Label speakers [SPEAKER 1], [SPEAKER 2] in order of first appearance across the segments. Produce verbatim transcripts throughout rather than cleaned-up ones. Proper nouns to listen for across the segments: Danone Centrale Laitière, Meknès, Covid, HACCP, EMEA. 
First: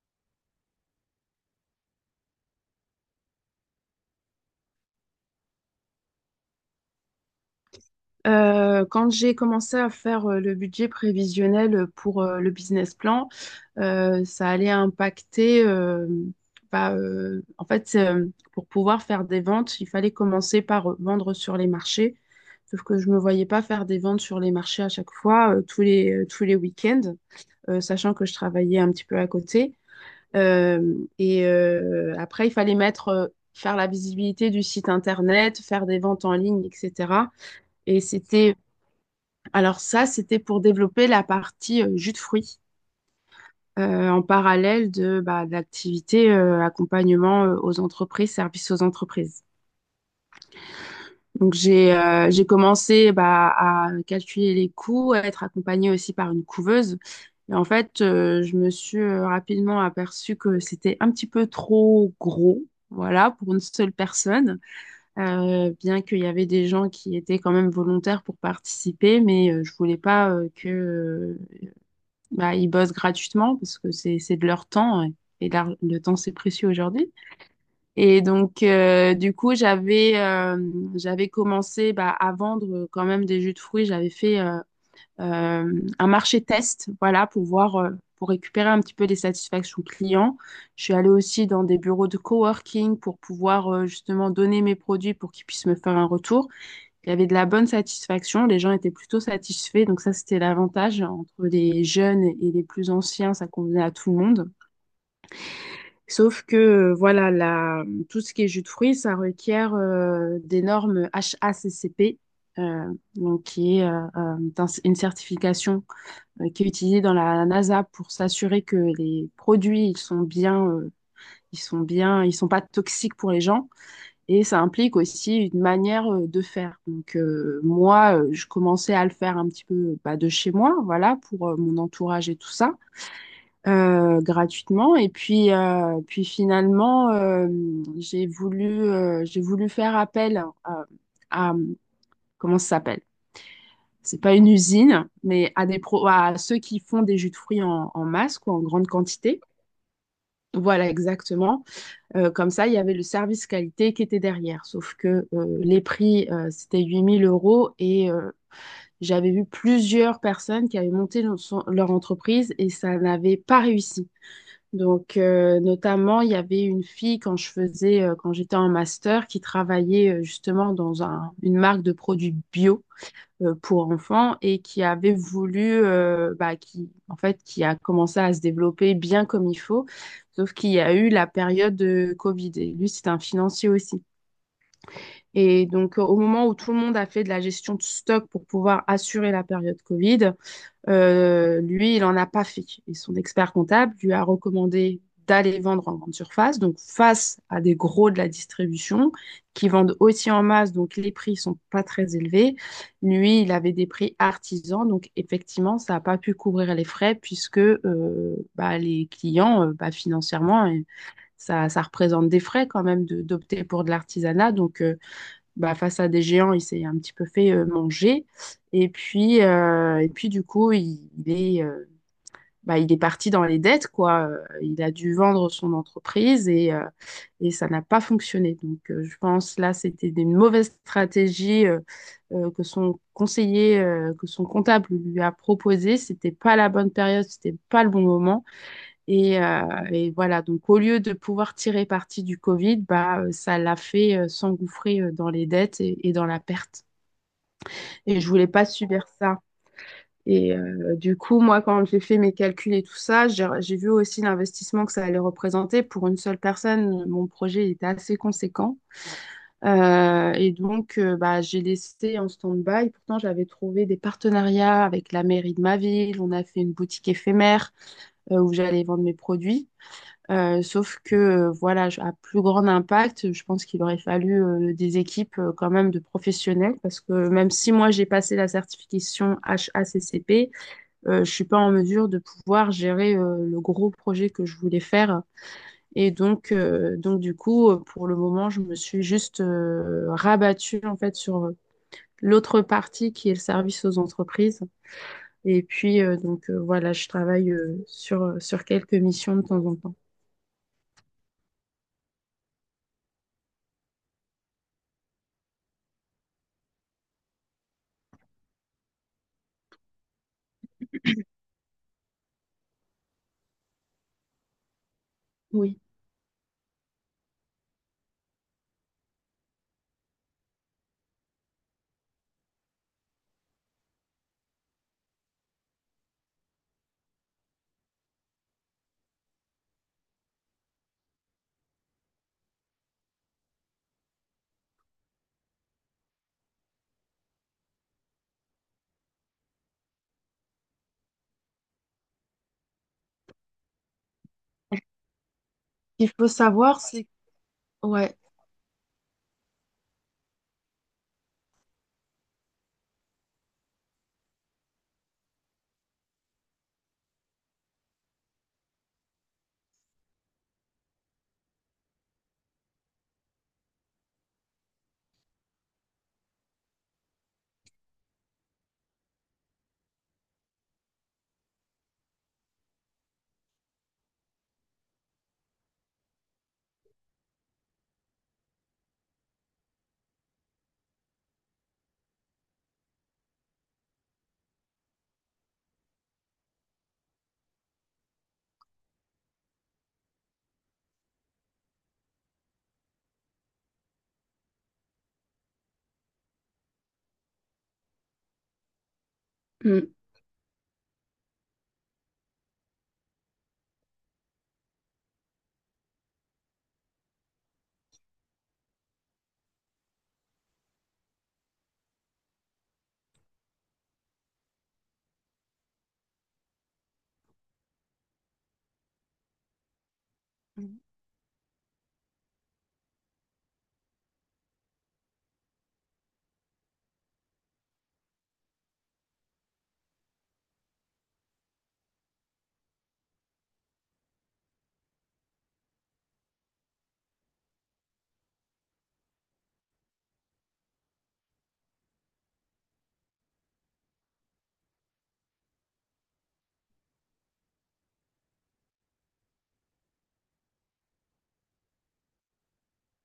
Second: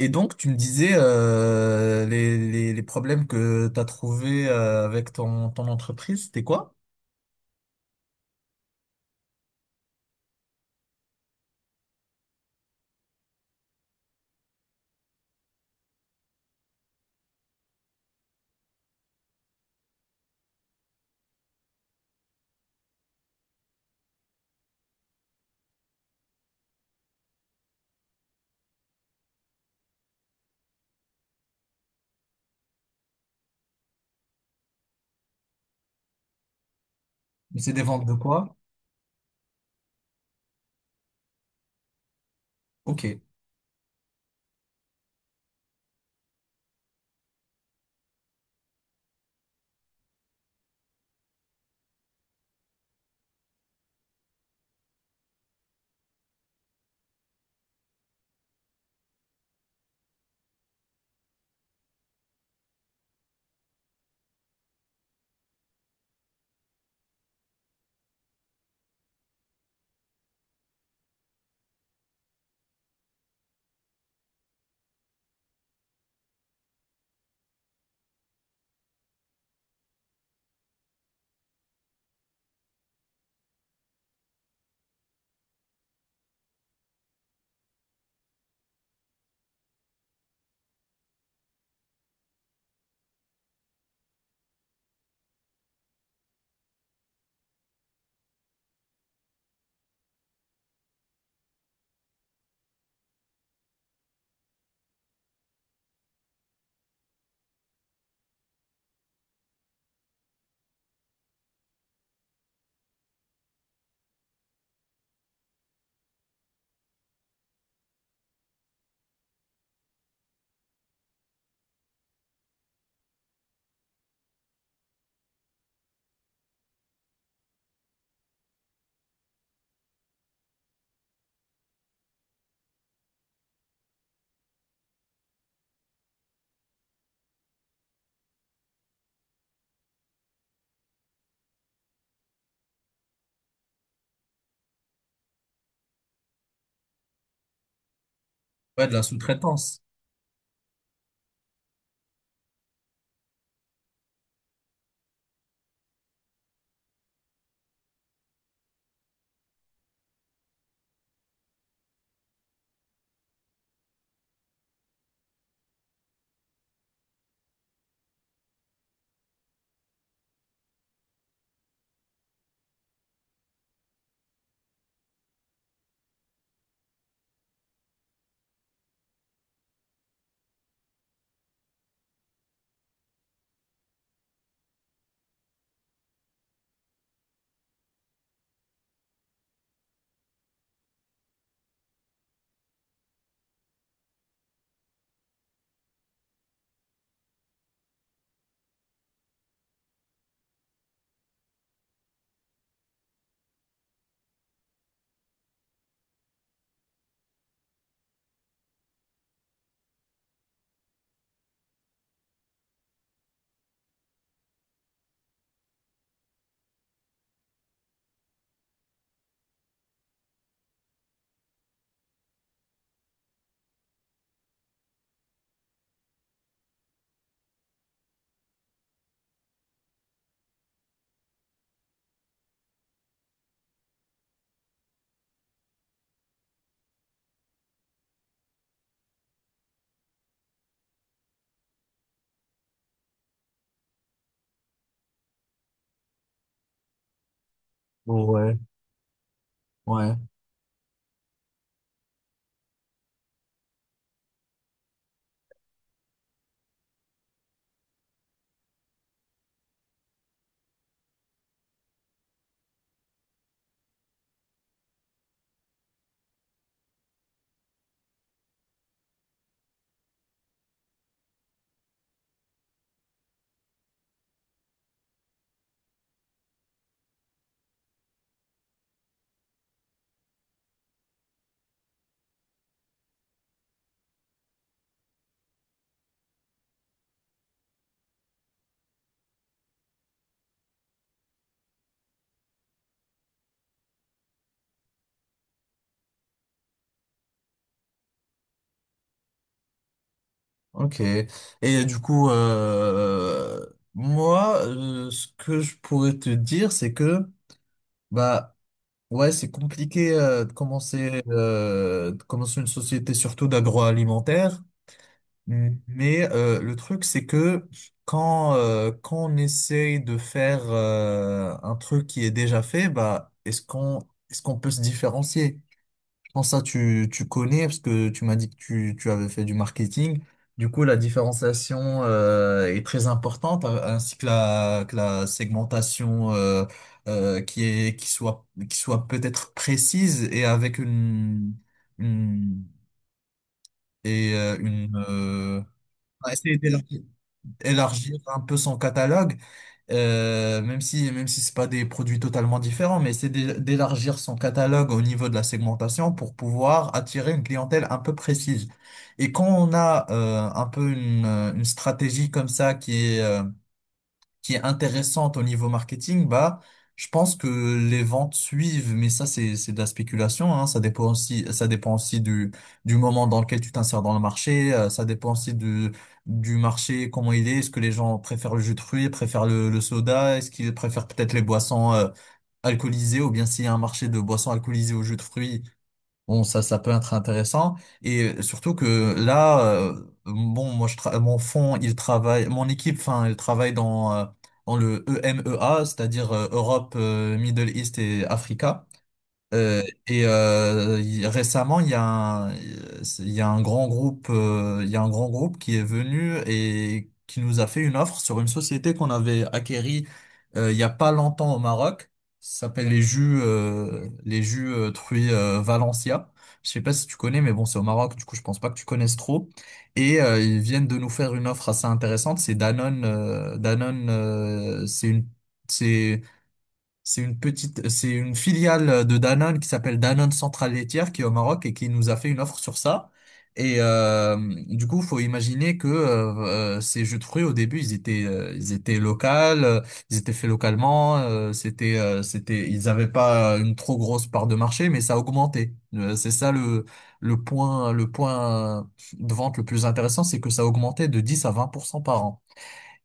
[SPEAKER 1] Et donc, tu me disais euh, les, les, les problèmes que tu as trouvés euh, avec ton, ton entreprise, c'était quoi?
[SPEAKER 2] Euh, quand j'ai commencé à faire euh, le budget prévisionnel pour euh, le business plan, euh, ça allait impacter, euh, bah, euh, en fait, euh, pour pouvoir faire des ventes, il fallait commencer par euh, vendre sur les marchés. Sauf que je ne me voyais pas faire des ventes sur les marchés à chaque fois, euh, tous les, euh, tous les week-ends, euh, sachant que je travaillais un petit peu à côté. Euh, et euh, Après, il fallait mettre, euh, faire la visibilité du site internet, faire des ventes en ligne, et cetera.
[SPEAKER 1] C'est des
[SPEAKER 2] Et
[SPEAKER 1] ventes de
[SPEAKER 2] c'était,
[SPEAKER 1] quoi?
[SPEAKER 2] alors ça, c'était pour développer la partie euh, jus de fruits,
[SPEAKER 1] Ok.
[SPEAKER 2] euh, en parallèle de, bah, de l'activité euh, accompagnement euh, aux entreprises, services aux entreprises. Donc j'ai euh, j'ai commencé, bah, à calculer les coûts, à être accompagnée aussi par une couveuse. Et en fait, euh, je me suis euh, rapidement aperçue que c'était un petit peu trop gros, voilà, pour une seule personne. Euh, bien qu'il y avait des gens qui étaient quand même volontaires pour participer, mais euh, je voulais pas euh, que euh, bah, ils bossent gratuitement parce que c'est c'est de leur temps, ouais. Et l'ar- le temps, c'est précieux aujourd'hui. Et donc, euh, du coup, j'avais euh, j'avais commencé, bah, à vendre, euh, quand même, des jus de fruits. J'avais fait euh, euh, un marché test, voilà, pour voir, euh, pour récupérer un petit peu les satisfactions clients. Je suis allée aussi dans des bureaux de coworking pour pouvoir, euh, justement, donner mes produits pour qu'ils puissent me faire un retour. Il y avait de la bonne satisfaction, les gens étaient plutôt satisfaits, donc ça, c'était l'avantage entre les jeunes et les plus anciens, ça convenait à tout le monde. Sauf que, euh, voilà, la, tout ce qui est jus de fruits, ça requiert euh, des normes H A C C P, euh, donc qui est euh, euh, un- une certification euh, qui est utilisée dans la NASA pour s'assurer que les produits, ils sont bien, euh, ils sont bien, ils sont pas toxiques pour les gens. Et ça implique aussi une manière euh, de faire. Donc, euh, moi, euh, je commençais à le faire un petit peu, bah, de chez moi, voilà, pour euh, mon entourage et tout ça, euh, gratuitement. Et puis, euh, puis finalement, euh, j'ai voulu, euh, j'ai voulu faire appel à, à- comment ça s'appelle? C'est pas une usine, mais à des pro à ceux qui font des jus de fruits en, en masse, quoi, en grande
[SPEAKER 1] Ouais, de la
[SPEAKER 2] quantité.
[SPEAKER 1] sous-traitance.
[SPEAKER 2] Voilà, exactement. Euh, comme ça, il y avait le service qualité qui était derrière. Sauf que, euh, les prix, euh, c'était huit mille euros, et euh, j'avais vu plusieurs personnes qui avaient monté le- son- leur entreprise et ça n'avait pas réussi. Donc, euh, notamment, il y avait une fille quand je faisais, euh, quand j'étais en master, qui travaillait euh, justement dans un- une marque de produits bio euh, pour enfants, et qui avait voulu, euh, bah, qui, en fait, qui a commencé à se développer bien comme il faut, sauf qu'il y a eu la période de Covid. Et lui, c'est un financier aussi. Et donc, euh, au moment où tout le monde a fait de la gestion de stock pour pouvoir assurer la période Covid, euh, lui, il n'en a pas fait. Et son expert comptable lui a recommandé d'aller vendre en grande surface, donc face à des gros de la distribution qui vendent aussi en masse, donc les prix sont pas très élevés. Lui, il avait des prix artisans, donc effectivement, ça n'a pas pu couvrir les frais puisque, euh, bah, les clients, euh, bah, financièrement, euh, ça, ça représente des frais quand même de- d'opter pour de l'artisanat. Donc, euh, bah, face à des géants, il s'est un petit peu fait euh, manger. Et puis, euh, et puis du coup, il, il est, euh, bah, il est parti dans les dettes, quoi. Euh, Il a dû vendre son entreprise, et, euh, et ça n'a pas fonctionné. Donc, euh, je pense là, c'était des mauvaises stratégies, euh, euh, que son conseiller, euh, que son comptable lui a proposé. C'était pas la bonne période, c'était pas le bon moment. Et, euh, et voilà, donc au lieu de pouvoir tirer parti du Covid, bah, euh, ça l'a fait euh, s'engouffrer euh, dans les dettes et, et dans la perte. Et je voulais
[SPEAKER 1] Ouais,
[SPEAKER 2] pas subir ça.
[SPEAKER 1] ouais.
[SPEAKER 2] Et euh, du coup, moi, quand j'ai fait mes calculs et tout ça, j'ai j'ai vu aussi l'investissement que ça allait représenter. Pour une seule personne, mon projet était assez conséquent. Euh, et donc, euh, bah, j'ai laissé en stand-by. Pourtant, j'avais trouvé des partenariats avec la mairie de ma ville. On a fait une boutique éphémère euh, où j'allais vendre mes produits. Euh, sauf que, euh, voilà, je- à plus grand impact, je pense qu'il aurait fallu euh, des équipes euh, quand même de professionnels, parce que même si moi, j'ai passé la certification H A C C P, euh, je suis pas en mesure de pouvoir gérer euh, le gros projet que je voulais faire. Et donc, euh, donc du coup, euh, pour le moment, je me suis juste euh, rabattue en fait sur euh, l'autre partie qui est le service aux entreprises. Et puis, euh, donc euh, voilà, je travaille, euh, sur, sur quelques missions de temps en temps.
[SPEAKER 1] Ok. Et du coup, euh, moi, euh, ce que je pourrais te dire, c'est que, bah, ouais, c'est compliqué euh, de commencer, euh, de commencer une société, surtout d'agroalimentaire. Mm.
[SPEAKER 2] Oui.
[SPEAKER 1] Mais euh, le truc, c'est que quand, euh, quand on essaye de faire euh, un truc qui est déjà fait, bah, est-ce qu'on est-ce qu'on peut se différencier? Je pense que ça, tu, tu connais, parce que tu m'as dit que tu, tu avais fait du marketing. Du coup, la différenciation euh, est très importante, a- ainsi que la, que la segmentation euh, euh, qui est, qui soit, qui soit peut-être précise et avec une, une, et, euh, une euh,
[SPEAKER 2] Ce qu'il faut
[SPEAKER 1] on va essayer
[SPEAKER 2] savoir,
[SPEAKER 1] d'élargir
[SPEAKER 2] c'est… Ouais.
[SPEAKER 1] élargir un peu son catalogue, euh, même si même si c'est pas des produits totalement différents, mais c'est d'é- d'élargir son catalogue au niveau de la segmentation pour pouvoir attirer une clientèle un peu précise. Et quand on a euh, un peu une, une stratégie comme ça qui est euh, qui est intéressante au niveau marketing, bah, je pense que les ventes suivent, mais ça, c'est, c'est de la spéculation, hein. Ça dépend aussi, ça dépend aussi du, du moment dans lequel tu t'insères dans le marché, euh, ça dépend aussi du, du marché, comment il est, est-ce que les gens préfèrent le jus de fruits, préfèrent le, le soda, est-ce qu'ils préfèrent peut-être les boissons, euh, alcoolisées, ou bien s'il y a un marché de boissons alcoolisées au jus de fruits. Bon, ça, ça peut être intéressant. Et surtout que là, euh, bon, moi, je tra- mon fond il travaille, mon équipe, enfin, elle travaille dans, euh, dans le E M E A, c'est-à-dire euh, Europe, euh, Middle East et Afrique. Euh,
[SPEAKER 2] Mm.
[SPEAKER 1] et euh, il- Récemment, il y a un, il y a un grand groupe, euh, il y a un grand groupe qui est venu et qui nous a fait une offre sur une société qu'on avait acquérie euh, il y a pas longtemps au Maroc. Ça s'appelle les jus, euh, les jus euh, Truy euh, Valencia. Je sais pas si tu connais, mais bon, c'est au Maroc, du coup, je pense pas que tu connaisses trop. Et euh, ils
[SPEAKER 2] Mm.
[SPEAKER 1] viennent de nous faire une offre assez intéressante. C'est Danone, euh, Danone, euh, c'est une, c'est c'est une petite, c'est une filiale euh, de Danone qui s'appelle Danone Centrale Laitière qui est au Maroc et qui nous a fait une offre sur ça. Et euh, du coup, faut imaginer que euh, euh, ces jus de fruits au début, ils étaient, euh, ils étaient locaux, euh, ils étaient faits localement. Euh, c'était, euh, c'était, ils n'avaient pas une trop grosse part de marché, mais ça a augmenté. Euh, c'est ça le le point, le point de vente le plus intéressant, c'est que ça a augmenté de dix à vingt pour cent par an.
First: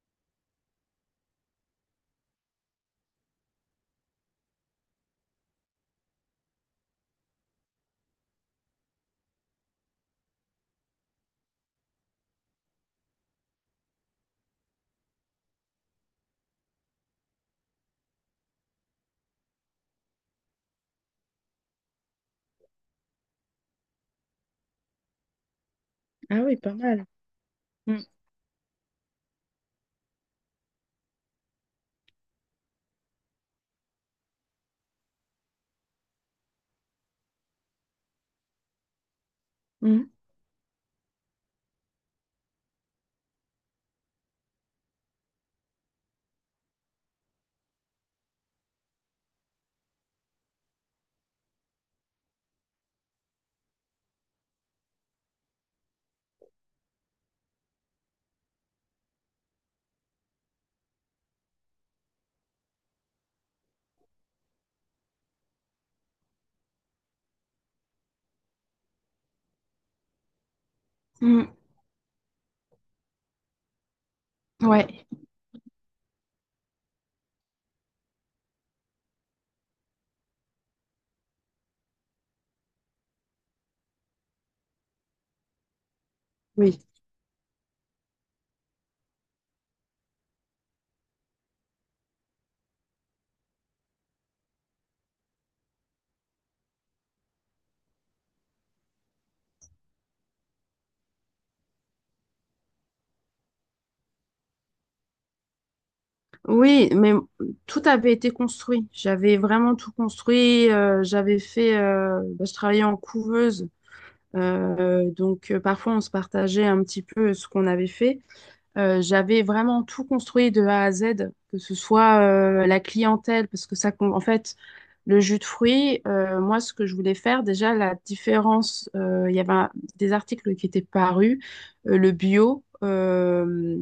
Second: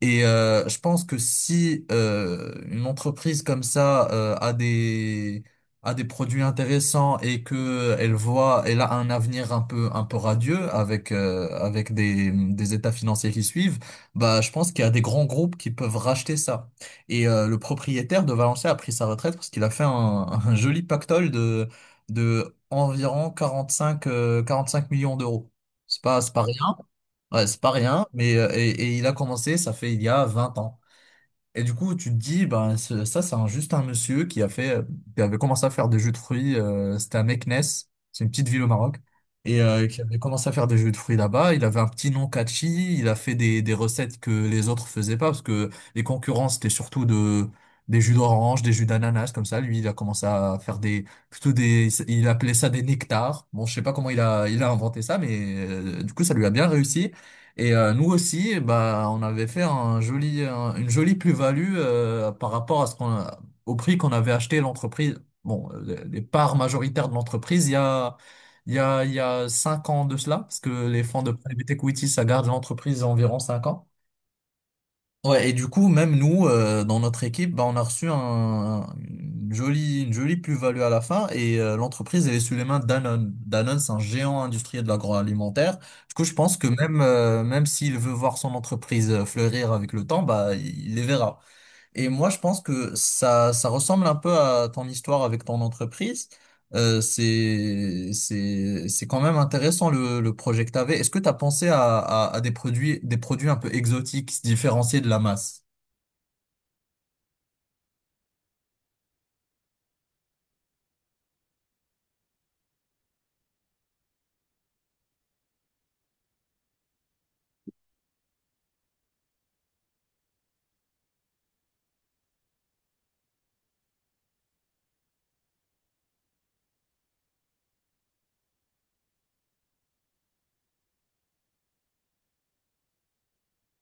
[SPEAKER 1] Et euh, je pense que si euh, une entreprise comme ça euh, a des a des produits intéressants et que elle voit elle a un avenir un peu un peu radieux avec euh, avec des des états financiers qui suivent, bah je pense qu'il y a des grands groupes qui peuvent racheter ça. Et euh, le propriétaire de Valenciennes a pris sa retraite parce qu'il a fait un, un joli pactole de de environ 45 euh, 45 millions d'euros. C'est pas c'est
[SPEAKER 2] Ah
[SPEAKER 1] pas
[SPEAKER 2] oui, pas
[SPEAKER 1] rien.
[SPEAKER 2] mal.
[SPEAKER 1] Ouais, c'est pas
[SPEAKER 2] Mm.
[SPEAKER 1] rien, mais euh, et, et il a commencé, ça fait il y a vingt ans. Et du coup, tu te dis, ben, ce- ça, c'est un- juste un monsieur qui a fait, euh, qui avait commencé à faire des jus de fruits. Euh, c'était à Meknès, c'est une petite ville au Maroc, et euh, qui
[SPEAKER 2] Mm.
[SPEAKER 1] avait commencé à faire des jus de fruits là-bas. Il avait un petit nom catchy, il a fait des, des recettes que les autres faisaient pas, parce que les concurrents, c'était surtout de, des jus d'orange, des jus d'ananas, comme ça. Lui, il a commencé à faire des, plutôt des, il appelait ça des nectars. Bon, je sais pas comment il a, il a inventé ça, mais euh, du coup, ça lui a bien réussi. Et euh, nous aussi, bah, on avait fait un joli, un- une jolie plus-value euh, par rapport à ce qu'on a- au prix qu'on avait acheté l'entreprise. Bon, euh, les, les parts majoritaires de l'entreprise, il y a, il y a, il y a cinq ans de cela, parce que les fonds de
[SPEAKER 2] Mm.
[SPEAKER 1] private equity, ça garde l'entreprise environ cinq ans.
[SPEAKER 2] Ouais.
[SPEAKER 1] Ouais, et du coup, même nous, euh, dans notre équipe, bah, on a reçu un, une jolie, une jolie plus-value à la fin et euh, l'entreprise, elle est sous les mains de Danone. Danone, c'est un géant industriel de l'agroalimentaire. Du coup, je pense que
[SPEAKER 2] Oui.
[SPEAKER 1] même, euh, même s'il veut voir son entreprise euh, fleurir avec le temps, bah, il les verra. Et moi, je pense que ça, ça ressemble un peu à ton histoire avec ton entreprise. Euh, c'est, c'est, c'est quand même intéressant le, le projet que tu avais. Est-ce que tu as pensé à, à, à des produits, des produits un peu exotiques, qui se différencier de la masse?
[SPEAKER 2] Oui, mais m- tout avait été construit. J'avais vraiment tout construit. Euh, j'avais fait. Euh, bah, je travaillais en couveuse. Euh, donc, euh, parfois, on se partageait un petit peu ce qu'on avait fait. Euh, j'avais vraiment tout construit de A à Z, que ce soit euh, la clientèle, parce que ça, com- en fait, le jus de fruits, euh, moi, ce que je voulais faire, déjà, la différence, euh, il y avait un- des articles qui étaient parus, euh, le bio, euh,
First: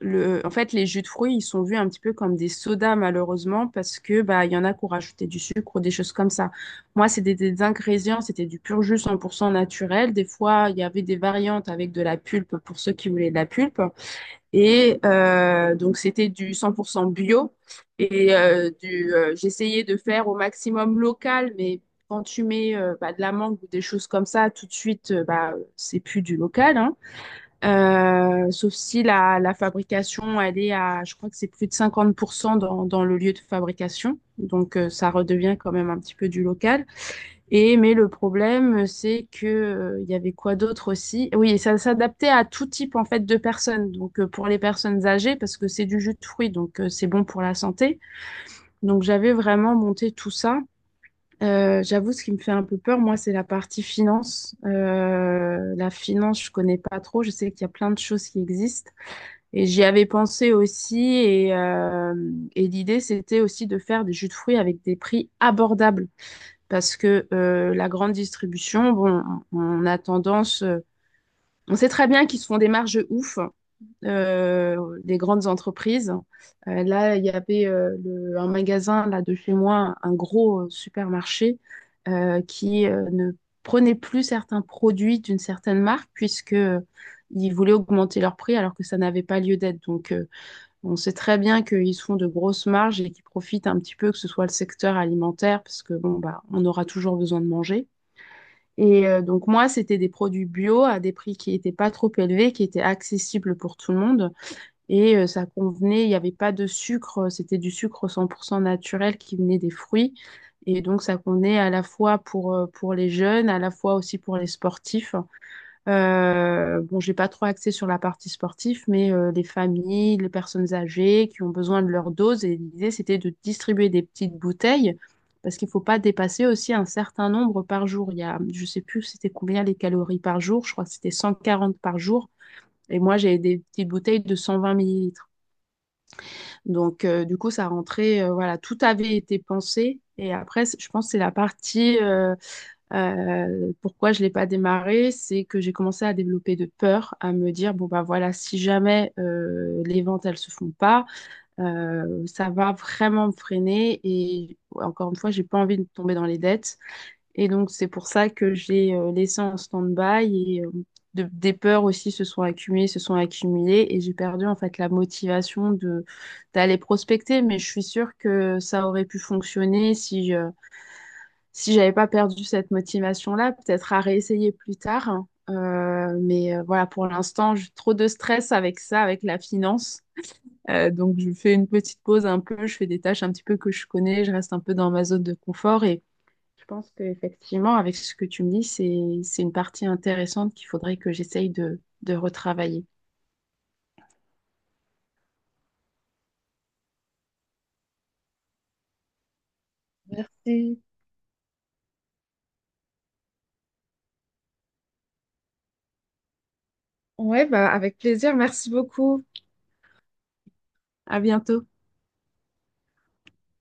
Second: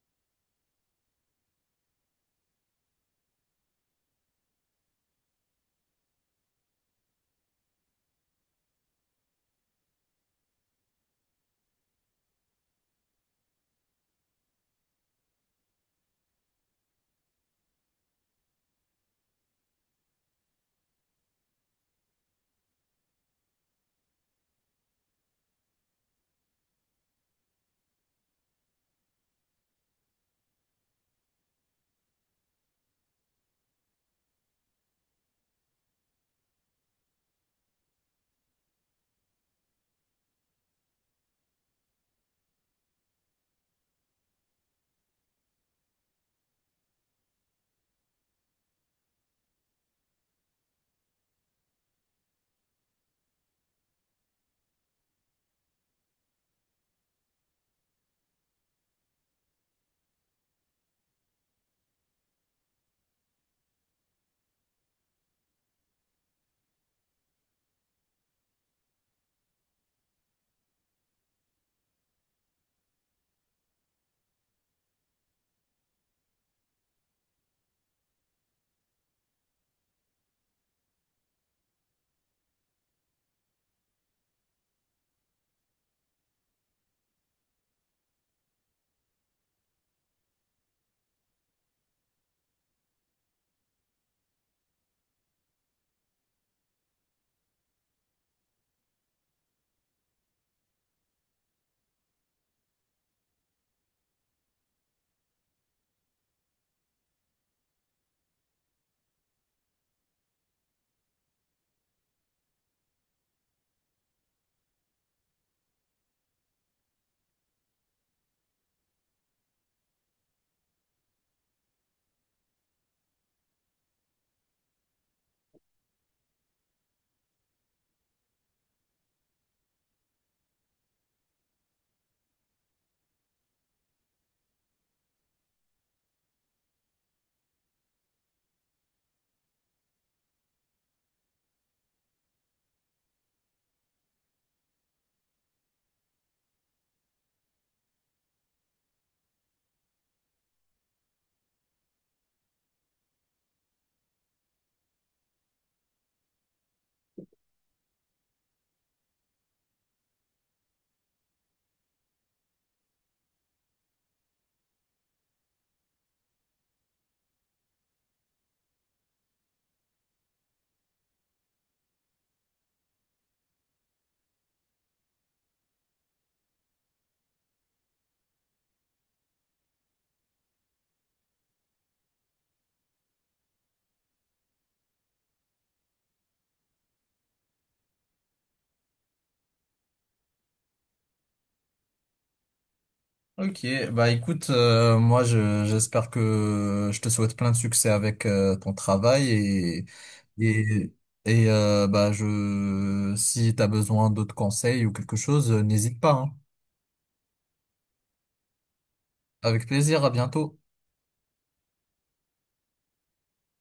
[SPEAKER 2] le, en fait, les jus de fruits, ils sont vus un petit peu comme des sodas, malheureusement, parce que, bah, il y en a qui ont rajouté du sucre ou des choses comme ça. Moi, c'était des, des ingrédients, c'était du pur jus cent pour cent naturel. Des fois, il y avait des variantes avec de la pulpe pour ceux qui voulaient de la pulpe. Et euh, donc, c'était du cent pour cent bio. Et euh, du, euh, j'essayais de faire au maximum local, mais quand tu mets, euh, bah, de la mangue ou des choses comme ça, tout de suite, euh, bah, c'est plus du local, hein. Euh, sauf si la, la fabrication, elle est à, je crois que c'est plus de cinquante pour cent dans, dans le lieu de fabrication. Donc, euh, ça redevient quand même un petit peu du local. Et mais le problème, c'est que, euh, il y avait quoi d'autre aussi? Oui, et ça s'adaptait à tout type en fait de personnes. Donc, euh, pour les personnes âgées, parce que c'est du jus de fruits, donc, euh, c'est bon pour la santé. Donc j'avais vraiment monté tout ça. Euh, j'avoue, ce qui me fait un peu peur, moi, c'est la partie finance. Euh, la finance, je connais pas trop. Je sais qu'il y a plein de choses qui existent. Et j'y avais pensé aussi. Et, euh, et l'idée, c'était aussi de faire des jus de fruits avec des prix abordables, parce que, euh, la grande distribution, bon, on a tendance, euh, on sait très bien qu'ils se font des marges ouf, euh, des grandes entreprises. Euh, là, il y avait, euh, le- un magasin là de chez moi, un gros euh, supermarché euh, qui, euh, ne prenait plus certains produits d'une certaine marque puisque, euh, ils voulaient augmenter leur prix alors que ça n'avait pas lieu d'être. Donc, euh, on sait très bien qu'ils se font de grosses marges et qu'ils profitent un petit peu, que ce soit le secteur alimentaire, parce que, bon, bah, on aura toujours besoin de manger. Et euh, donc moi, c'était des produits bio à des prix qui n'étaient pas trop élevés, qui étaient accessibles pour tout le monde. Et euh, ça convenait, il n'y avait pas de sucre, c'était du sucre cent pour cent naturel qui venait des fruits. Et donc ça convenait à la fois pour, euh, pour les jeunes, à la fois aussi pour les sportifs. Euh, bon, j'ai pas trop axé sur la partie sportive, mais euh, les familles, les personnes âgées qui ont besoin de leur dose. Et l'idée, c'était de distribuer des petites bouteilles parce qu'il faut pas dépasser aussi un certain nombre par jour. Il y a, je sais plus c'était combien les calories par jour. Je crois que c'était cent quarante par jour. Et moi, j'ai des petites bouteilles de cent vingt millilitres. Donc, euh, du coup, ça rentrait, euh, voilà, tout avait été pensé. Et après, c- je pense que c'est la partie, euh, euh, pourquoi je ne l'ai pas démarré, c'est que j'ai commencé à développer de peur, à me dire, bon, bah, voilà, si jamais, euh, les ventes, elles se font pas, euh, ça va vraiment me freiner. Et ouais, encore une fois, j'ai pas envie de tomber dans les dettes. Et donc, c'est pour ça que j'ai, euh, laissé en stand-by, et, euh, de- des peurs aussi se sont accumulées, se sont accumulées, et j'ai perdu en fait la motivation de d'aller prospecter. Mais je suis sûre que ça aurait pu fonctionner si je, si j'avais pas perdu cette motivation-là, peut-être à réessayer plus tard, hein. Euh, mais euh, voilà, pour l'instant, j'ai trop de stress avec ça, avec la finance. Euh, donc, je fais une petite pause un peu, je fais des tâches un petit peu que je connais, je reste un peu dans ma zone de confort. Je pense qu'effectivement, avec ce que tu me dis, c'est, c'est une partie intéressante qu'il faudrait que j'essaye de, de retravailler.
[SPEAKER 1] Ok, bah écoute, euh, moi je, j'espère que je te souhaite plein de succès avec euh, ton travail et
[SPEAKER 2] Merci.
[SPEAKER 1] et et euh, bah je si t'as besoin d'autres conseils ou quelque chose, euh, n'hésite pas, hein.
[SPEAKER 2] Ouais, bah, avec plaisir. Merci beaucoup.
[SPEAKER 1] Avec plaisir, à bientôt.
[SPEAKER 2] À bientôt.